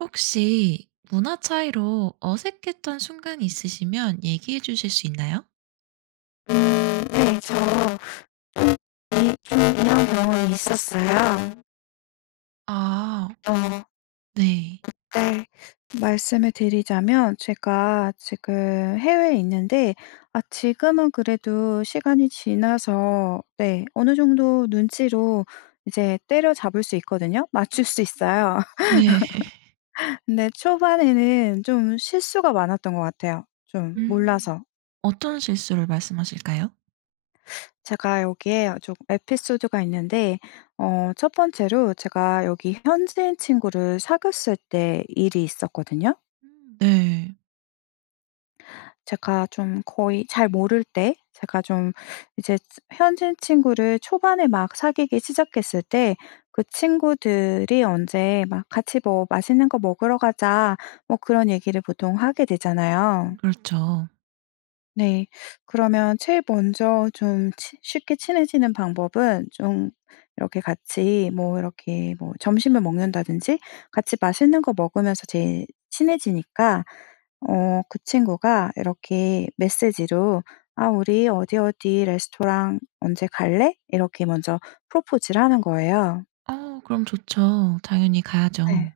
혹시 문화 차이로 어색했던 순간이 있으시면 얘기해 주실 수 있나요? 음 네 저 좀 네 좀 대형 경험이 있었어요. 아. 어. 그 네. 때 말씀을 드리자면 제가 지금 해외에 있는데 아 지금은 그래도 시간이 지나서 네 어느 정도 눈치로 이제 때려잡을 수 있거든요. 맞출 음 수 있어요. 네. 근데 초반에는 좀 실수가 많았던 거 같아요 좀 음. 몰라서. 어떤 실수를 말씀 하실까요? 제가 여기에 어 좀 에피소드가 있는데 어 1 번째로 제가 여기 현지인 친구를 사귀었을 때 일이 있었거든요. 음 네. 제가 좀 거의 잘 모를 때 제가 좀 이제 현지인 친구를 초반에 막 사귀기 시작했을 때 그 친구들이 "언제 막 같이 뭐 맛있는 거 먹으러 가자." 뭐 그런 얘기를 보통 하게 되잖아요. 음 그렇죠. 네. 그러면 제일 먼저 좀 친 쉽게 친해지는 방법은 좀 이렇게 같이 뭐 이렇게 뭐 점심을 먹는다든지 같이 맛있는 거 먹으면서 제일 친해지니까 어 그 친구가 이렇게 메시지로 "아 우리 어디 어디 레스토랑 언제 갈래?" 이렇게 먼저 프로포즈를 하는 거예요. 아 그럼 좋죠. 당연히 가야죠. 네.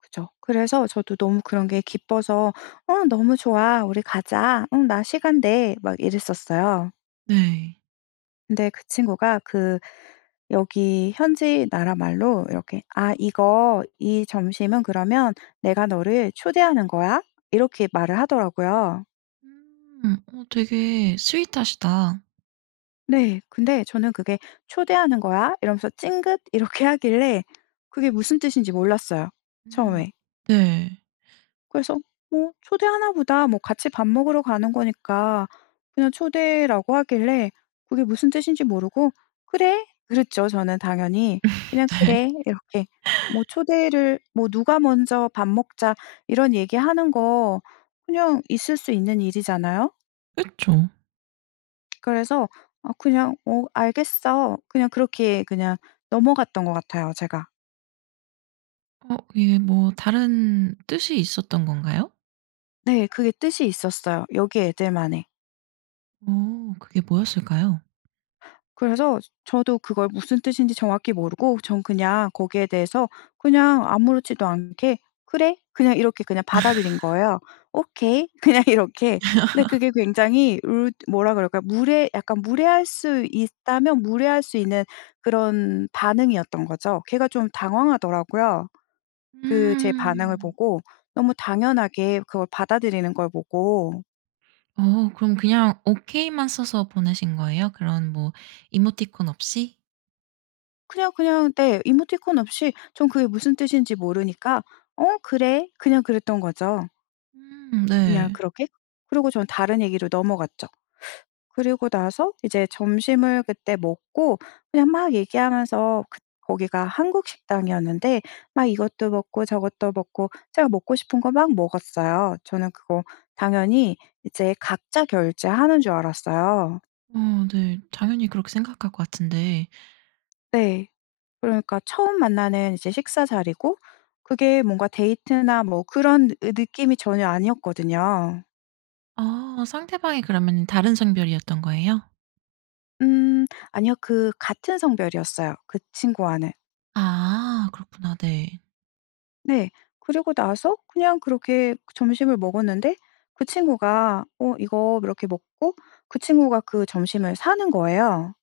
그쵸. 그래서 저도 너무 그런 게 기뻐서 "어 너무 좋아. 우리 가자. 응 나 시간 돼." 막 이랬었어요. 네. 근데 그 친구가 그 여기 현지 나라말로 이렇게 "아 이거 이 점심은 그러면 내가 너를 초대하는 거야." 이렇게 말을 하더라고요. 음. 어 되게 sweet하시다. 네. 근데 저는 그게 "초대하는 거야." 이러면서 찡긋 이렇게 하길래 그게 무슨 뜻인지 몰랐어요 음. 처음에. 네. 그래서 뭐 '초대하나 보다.' 뭐 같이 밥 먹으러 가는 거니까. 그냥 초대라고 하길래 그게 무슨 뜻인지 모르고 "그래." 그랬죠 저는 당연히. 그냥 네. "그래." 이렇게 뭐 초대를 뭐 누가 먼저 "밥 먹자." 이런 얘기 하는 거 그냥 있을 수 있는 일이잖아요. 그쵸. 그래서 어 그냥 "어 알겠어." 그냥 그렇게 그냥 넘어갔던 것 같아요, 제가. 어. 예. 뭐 다른 뜻이 있었던 건가요? 네. 그게 뜻이 있었어요, 여기 애들만의. 어. 그게 뭐였을까요? 그래서 저 저도 그걸 무슨 뜻인지 정확히 모르고 전 그냥 거기에 대해서 그냥 아무렇지도 않게 "그래." 그냥 이렇게 받아들인 거예요. "오케이." 그냥 이렇게. 근데 그게 굉장히 읏 뭐라 그럴까요? 무례 약간 무례할 수 있다면 무례할 수 있는 그런 반응이었던 거죠. 걔가 좀 당황하더라고요. 그 제 반응을 음. 보고 너무 당연하게 그걸 받아들이는 걸 보고. 어. 그럼 그냥 오케이만 써서 보내신 거예요? 그런 뭐 이모티콘 없이? 그냥, 그냥 네. 이모티콘 없이 전 그게 무슨 뜻인지 모르니까 "어 그래." 그냥 그랬던 거죠. 음. 그냥 네. 그렇게. 그러고 전 다른 얘기로 넘어갔죠. 그러고 나서 이제 점심을 그때 먹고 그냥 막 얘기하면서 그 거기가 한국 식당이었는데 막 이것도 먹고 저것도 먹고 제가 먹고 싶은 거 막 먹었어요. 저는 그거 당연히 이제 각자 결제하는 줄 알았어요. 어. 네. 당연히 그렇게 생각할 것 같은데 네. 그러니까 처음 만나는 이제 식사 자리고 그게 뭔가 데이트나 뭐 그런 으 느낌이 전혀 아니었거든요. 아. 상대방이 그러면은 다른 성별이었던 거예요? 음. 아니요. 그 같은 성별이었어요 그 친구와는. 아. 그렇구나 네. 네. 그리고 나서 그냥 그렇게 점심을 먹었는데 그 친구가 어 이거 이렇게 먹고 그 친구가 그 점심을 사는 거예요.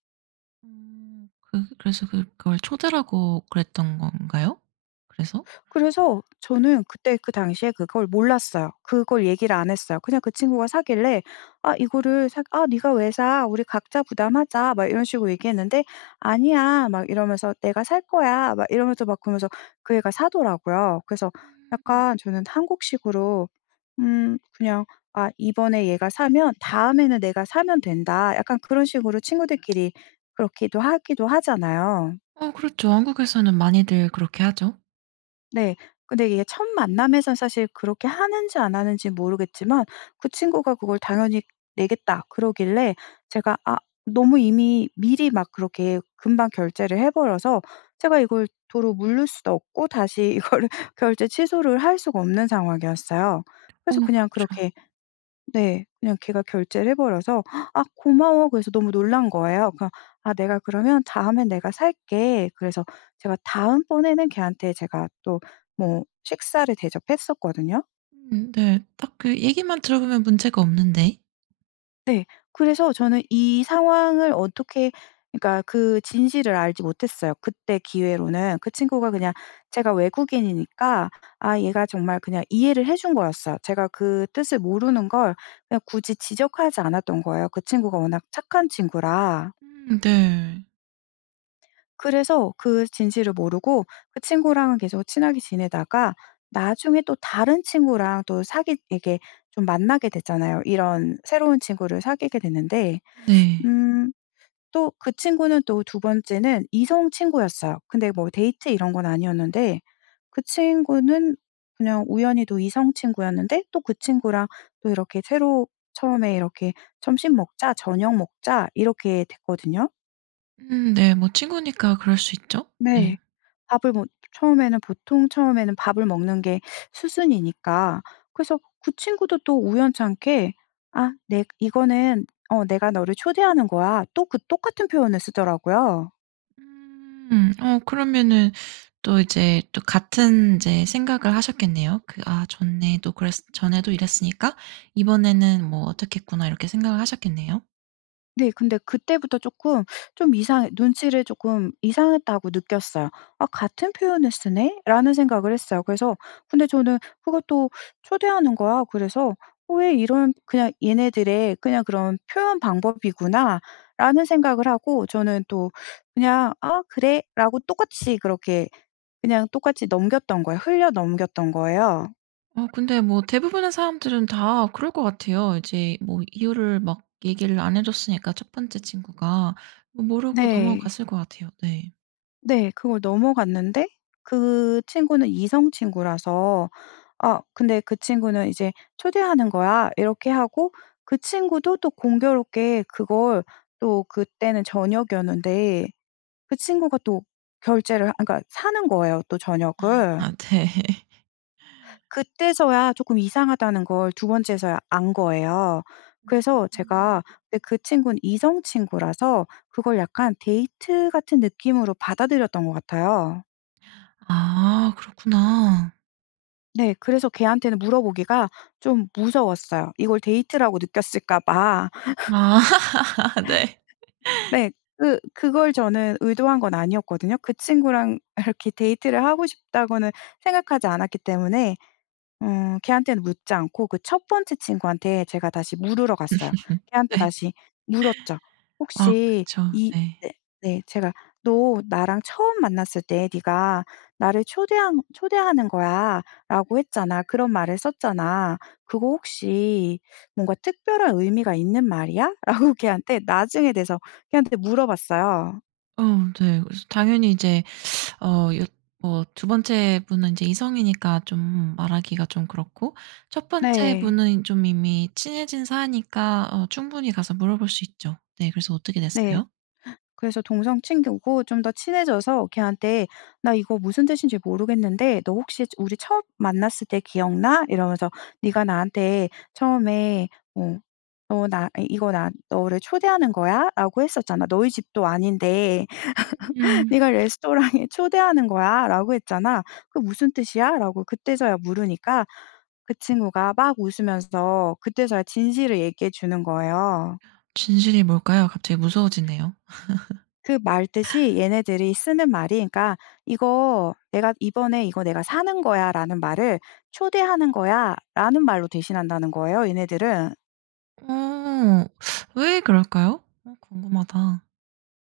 음. 그 그래서 그걸 초대를 하고 그랬던 건가요? 그래서? 그래서 저는 그때 그 당시에 그걸 몰랐어요. 그걸 얘기를 안 했어요. 그냥 그 친구가 사길래 아 이거를 사 "아 네가 왜 사. 우리 각자 부담하자." 막 이런 식으로 얘기했는데 "아니야." 막 이러면서 "내가 살 거야." 막 이러면서 그러면서 그 애가 사더라고요. 그래서 음. 약간 저는 한국식으로 '음. 그냥 아 이번에 얘가 사면 다음에는 내가 사면 된다.' 약간 그런 식으로 친구들끼리 그렇게도 하기도 하잖아요. 어 그렇죠. 한국에서는 많이들 그렇게 하죠. 네. 근데 이게 첫 만남에서 사실 그렇게 하는지 안 하는지 모르겠지만 그 친구가 그걸 당연히 내겠다 그러길래 제가 아 너무 이미 미리 막 그렇게 금방 결제를 해버려서 제가 이걸 도로 무를 수도 없고 다시 이걸 결제 취소를 할 수가 없는 상황이었어요. 어 그래서 그냥 그쵸. 그렇게 네. 그냥 걔가 결제를 해버려서 "아. 고마워." 그래서 너무 놀란 거예요. 그러 "아. 내가 그러면 다음에는 내가 살게." 그래서 제가 다음번에는 걔한테 제가 또 뭐 식사를 대접했었거든요. 음 네. 딱 그 얘기만 들어보면 문제가 없는데? 네. 그래서 저는 이 상황을 어떻게 그니까 그 진실을 알지 못했어요 그때 기회로는. 그 친구가 그냥 제가 외국인이니까 아 얘가 정말 그냥 이해를 해 준 거였어요. 제가 그 뜻을 모르는 걸 그냥 굳이 지적하지 않았던 거예요 그 친구가 워낙 착한 친구라. 음 네. 그래서 그 진실을 모르고 그 친구랑은 계속 친하게 지내다가 나중에 또 다른 친구랑 또 사귀 이렇게 좀 만나게 되잖아요? 이런 새로운 친구를 사귀게 됐는데 네. 음 또 그 친구는 또 2 번째는 이성 친구였어요. 근데 뭐 데이트 이런 건 아니었는데 그 친구는 그냥 우연히도 이성 친구였는데 또 그 친구랑 또 이렇게 새로 처음에 이렇게 "점심 먹자. 저녁 먹자." 이렇게 됐거든요. 음 네 뭐 친구니까 그럴 수 있죠. 네. 네. 밥을 뭐 처음에는 보통 처음에는 밥을 먹는 게 수순이니까 그래서 그 친구도 또 우연찮게 "아 내 이거는 어 내가 너를 초대하는 거야." 또 그 똑같은 표현을 쓰더라고요. 음 어 그러면은 또 이제 또 같은 이제 생각을 하셨겠네요. 그 '아 좋네 또 그랬 전에도 이랬으니까 이번에는 뭐 어떻겠구나.' 이렇게 생각을 하셨겠네요? 네. 근데 그때부터 쪼끔 좀 이상해 눈치를 쪼끔 이상했다고 느꼈어요. '아 같은 표현을 쓰네?'라는 생각을 했어요. 그래서 근데 저는 그것도 "초대하는 거야." 그래서 어 왜 이런 '그냥 얘네들의 그냥 그런 표현 방법이구나.'라는 생각을 하고 저는 또 그냥 "아 그래."라고 똑같이 그렇게 그냥 똑같이 넘겼던 거예요. 흘려 넘겼던 거예요. 어 근데 뭐 대부분의 사람들은 다 그럴 것 같아요. 이제 뭐 이유를 막 얘기를 안 해 줬으니까 1 번째 친구가. 모르고 네. 넘어갔을 것 같아요. 네. 네. 그걸 넘어갔는데 그 친구는 이성 친구라서 아 근데 그 친구는 이제 "초대하는 거야." 이렇게 하고 그 친구도 또 공교롭게 그걸 또 그때는 저녁이었는데 그 친구가 또 결제를 하 아 그러니까 사는 거예요 또 아, 저녁을. 아 네. 그때서야 쪼끔 이상하다는 걸 2 번째서야 안 거예요. 그래서 음. 제가 근데 그 친구는 이성 친구라서 그걸 약간 데이트 같은 느낌으로 받아들였던 거 같아요. 아 그렇구나. 네 그래서 걔한테는 물어보기가 좀 무서웠어요 이걸 데이트라고 느꼈을까 봐. 아 네. 네. 그 그걸 저는 의도한 건 아니었거든요. 그 친구랑 이렇게 데이트를 하고 싶다고는 생각하지 않았기 때문에 응 걔한테는 묻지 않고 그 1 번째 친구한테 제가 다시 물으러 갔어요. 걔한테 네. 다시 물었죠. 아 혹시 그쵸 이 네. 네. 네. 제가 "너 나랑 처음 만났을 때 네가 나를 초대하는 초대하는 거야라고 했잖아. 그런 말을 썼잖아. 그거 혹시 뭔가 특별한 의미가 있는 말이야?" 라고 걔한테 나중에 돼서 걔한테 물어 봤어요. 어 네. 그래서 당연히 이제 어 여 뭐 2 번째 분은 이제 이성이니까 좀 말하기가 좀 그렇고 1 번째 네. 분은 좀 이미 친해진 사이니까 어 충분히 가서 물어볼 수 있죠. 네 그래서 어떻게 네. 됐어요? 그래서 동성 친구고 좀 더 친해져서 걔한테 "나 이거 무슨 뜻인지 모르겠는데 너 혹시 저 우리 처음 만났을 때 기억 나?" 이러면서 "네가 나한테 처음에 어 어 나 이거 '나 너를 초대하는 거야.'라고 했었잖아. 너희 집도 아닌데 음. 네가 레스토랑에 '초대하는 거야.'라고 했잖아. 그 무슨 뜻이야?"라고 그때서야 물으니까 그 친구가 막 웃으면서 그때서야 진실을 얘기해 주는 거예요. 진실이 뭘까요? 갑자기 무서워지네요. 그 말 뜻이 얘네들이 쓰는 말이 그러니까 "이거 내가 이번에 이거 내가 사는 거야."라는 말을 "초대하는 거야."라는 말로 대신한다는 거예요 얘네들은. 오 왜 그럴까요? 어 궁금하다.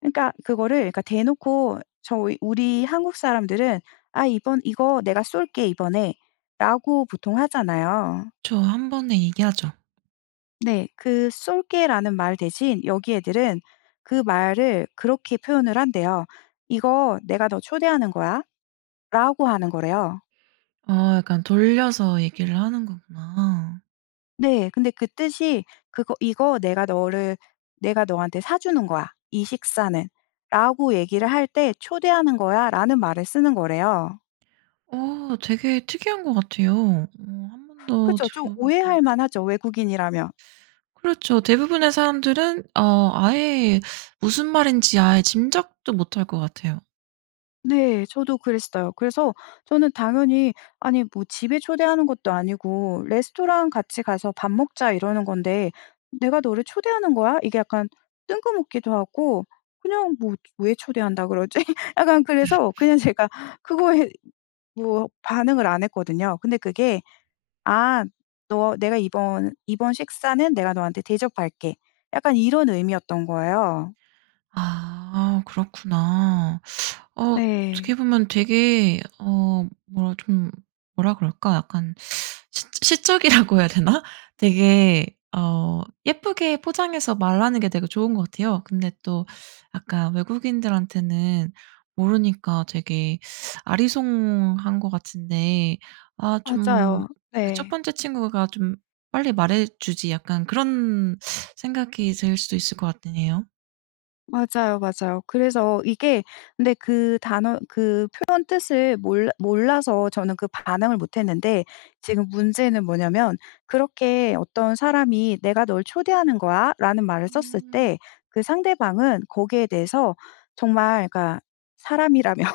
그러니까 그거를 그러니까 대놓고 저희 우리 한국 사람들은 "아 이번 이거 내가 쏠게 이번에."라고 보통 하잖아요. 그쵸. 한번에 얘기하죠. 네 그 "쏠게."라는 말 대신 여기 애들은 그 말을 그렇게 표현을 한대요. "이거 내가 너 초대하는 거야."라고 하는 거래요. 어 약간 돌려서 얘기를 하는 거구나. 네. 근데 그 뜻이 그거 "이거 내가 너를 내가 너한테 사주는 거야 이 식사는."라고 얘기를 할 때 "초대하는 거야."라는 말을 쓰는 거래요. 어 되게 특이한 것 같아요. 어 1 번도 그죠? 좀 들어보지 못한 오해할 만하죠? 외국인이라면? 그렇죠. 대부분의 사람들은 어 아예 무슨 말인지 아예 짐작도 못할 것 같아요. 네 저도 그랬어요. 그래서 저는 당연히 아니 뭐 집에 초대하는 것도 아니고 "레스토랑 같이 가서 밥 먹자." 이러는 건데 "내가 너를 초대하는 거야." 이게 약간 뜬금없기도 하고 그냥 뭐 '왜 초대한다고 그러지?' 약간 그래서 그냥 제가 그거에 뭐 반응을 안 했거든요. 근데 그게 "아 너 내가 이번 이번 식사는 내가 너한테 대접할게." 약간 이런 의미였던 거예요. 아 그렇구나. 어 어떻게 네. 보면 되게 어 뭐라 좀 뭐라 그럴까 약간 시 시적이라고 해야 되나? 되게 어 예쁘게 포장해서 말하는 게 되게 좋은 것 같아요. 근데 또 약간 외국인들한테는 모르니까 되게 아리송한 것 같은데 '아 좀 맞아요. 그 1 네. 번째 친구가 좀 빨리 말해주지.' 약간 그런 생각이 들 수도 있을 것 같으네요. 맞아요, 맞아요. 그래서 이게 근데 그 단어 그 표현 뜻을 몰라 몰라서 저는 그 반응을 못 했는데 지금 문제는 뭐냐면 그렇게 어떤 사람이 "내가 널 초대하는 거야"라는 말을 썼을 음. 때 그 상대방은 거기에 대해서 정말 그니까 사람이라면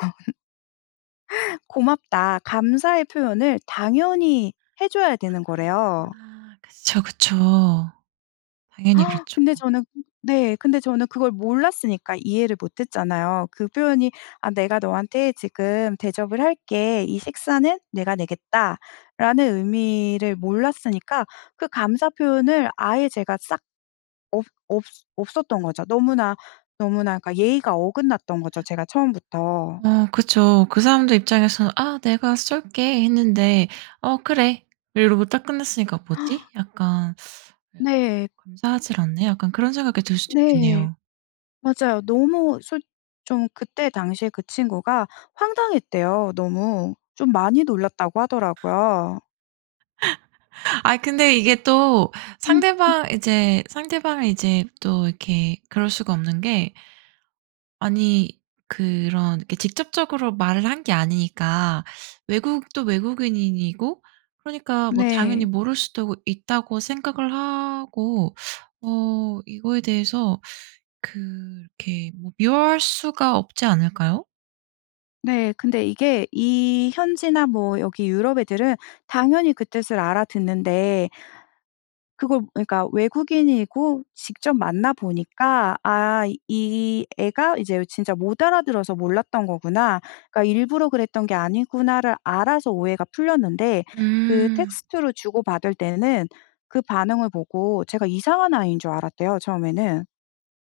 "고맙다." 감사의 표현을 당연히 해 줘야 되는 거래요. 아 그쵸, 그쵸. 당연히 그렇죠. 근데 저는 네. 근데 저는 그걸 몰랐으니까 이해를 못 했잖아요. 그 표현이 "아 내가 너한테 지금 대접을 할게. 이 식사는 내가 내겠다."라는 의미를 몰랐으니까 그 감사 표현을 아예 제가 싹 없 없었 없었던 거죠. 너무나, 너무나 그니까 예의가 어긋났던 거죠 제가 처음부터. 어 그쵸. 그 사람들 입장에서는 "아 내가 쏠게." 했는데 "어 그래." 이러고 딱 끝났으니까 '뭐지?' 약간, 약간 어 네. '감사하질 않네?' 약간 그런 생각이 들 수도 네 있겠네요. 맞아요. 너무 솔 좀 그때 당시에 그 친구가 황당했대요 너무. 좀 많이 놀랐다고 하더라고요. 아니 근데 이게 또 음 음. 상대방 이제 상대방이 이제 또 이렇게 그럴 수가 없는 게 아니 그런 이렇게 직접적으로 말을 한 게 아니니까 외국도 외국인 인이고 그러니까 뭐 당연히 네. 모를 수도 있다고 생각을 하고 어 이거에 대해서 그렇게 뭐 미워할 수가 없지 않을까요? 네. 근데 이게 이 현지나 뭐 여기 유럽 애들은 당연히 그 뜻을 알아듣는데 그거 그니까 외국인이고 직접 만나 보니까 '아 이 애가 이제 진짜 못 알아들어서 몰랐던 거구나.' 그러니까 '일부러 그랬던 게 아니구나.'를 알아서 오해가 풀렸는데 그 음. 텍스트로 주고받을 때는 그 반응을 보고 제가 이상한 아이인 줄 알았대요 처음에는.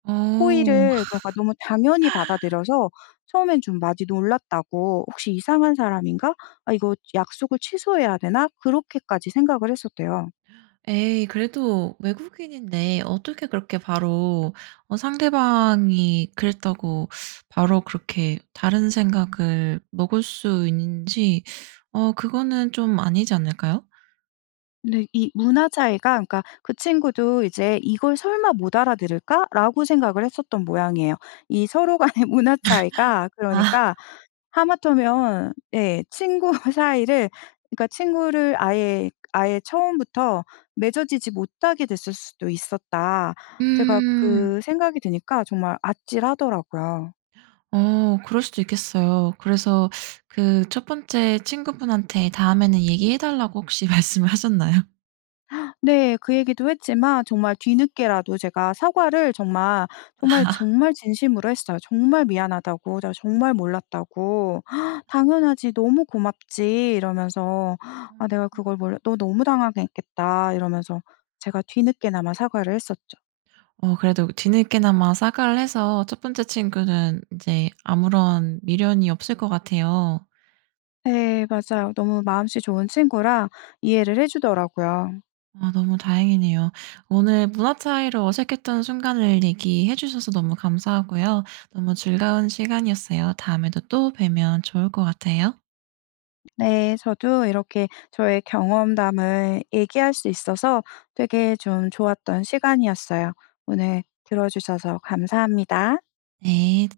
오. 호의를 그러니까 너무 당연히 받아들여서 처음엔 좀 많이 놀랐다고 '혹시 이상한 사람인가? 아 이거 약속을 취소해야 되나?' 그렇게까지 생각을 했었대요. 에이 그래도 외국인인데 어떻게 그렇게 바로 어 상대방이 그랬다고 바로 그렇게 다른 생각을 먹을 수 있는지 어 그거는 좀 아니지 않을까요? 근데 이 문화 차이가 그니까 그 친구도 이제 '이걸 설마 못 알아들을까?'라고 생각을 했었던 모양이에요. 이 서로 간의 문화 차이가 아. 그러니까 하마터면 예 친구 사이를 그러니까 친구를 아예 그 '아예 처음부터 맺어지지 못하게 됐을 수도 있었다.' 제가 음. 그 생각이 드니까 정말 아찔하더라고요. 어 그럴 수도 있겠어요. 그래서 그 1 번째 친구분한테 다음에는 얘기해 달라고 혹시 말씀을 하셨나요? 네 그 얘기도 했지만 정말 뒤늦게라도 제가 사과를 정말, 정말 아. 정말 진심으로 했어요 정말 미안하다고 내가 정말 몰랐다고. "당연하지 너무 고맙지." 이러면서 "아 내가 그걸 몰라 너 너무 당황했겠다." 이러면서 제가 뒤늦게나마 사과를 했었죠. 어 그래도 뒤늦게나마 사과를 해서 1 번째 친구는 이제 아무런 미련이 없을 것 같아요. 네 맞아요. 너무 마음씨 좋은 친구라 이해를 해 주더라고요. 아 너무 다행이네요. 오늘 문화 차이로 어색했던 순간을 얘기해 주셔서 너무 감사하고요. 너무 즐거운 시간이었어요. 다음에도 또 뵈면 좋을 것 같아요. 네. 저도 이렇게 저의 경험담을 얘기할 수 있어서 되게 좀 좋았던 시간이었어요. 오늘 들어 주셔서 감사합니다. 네.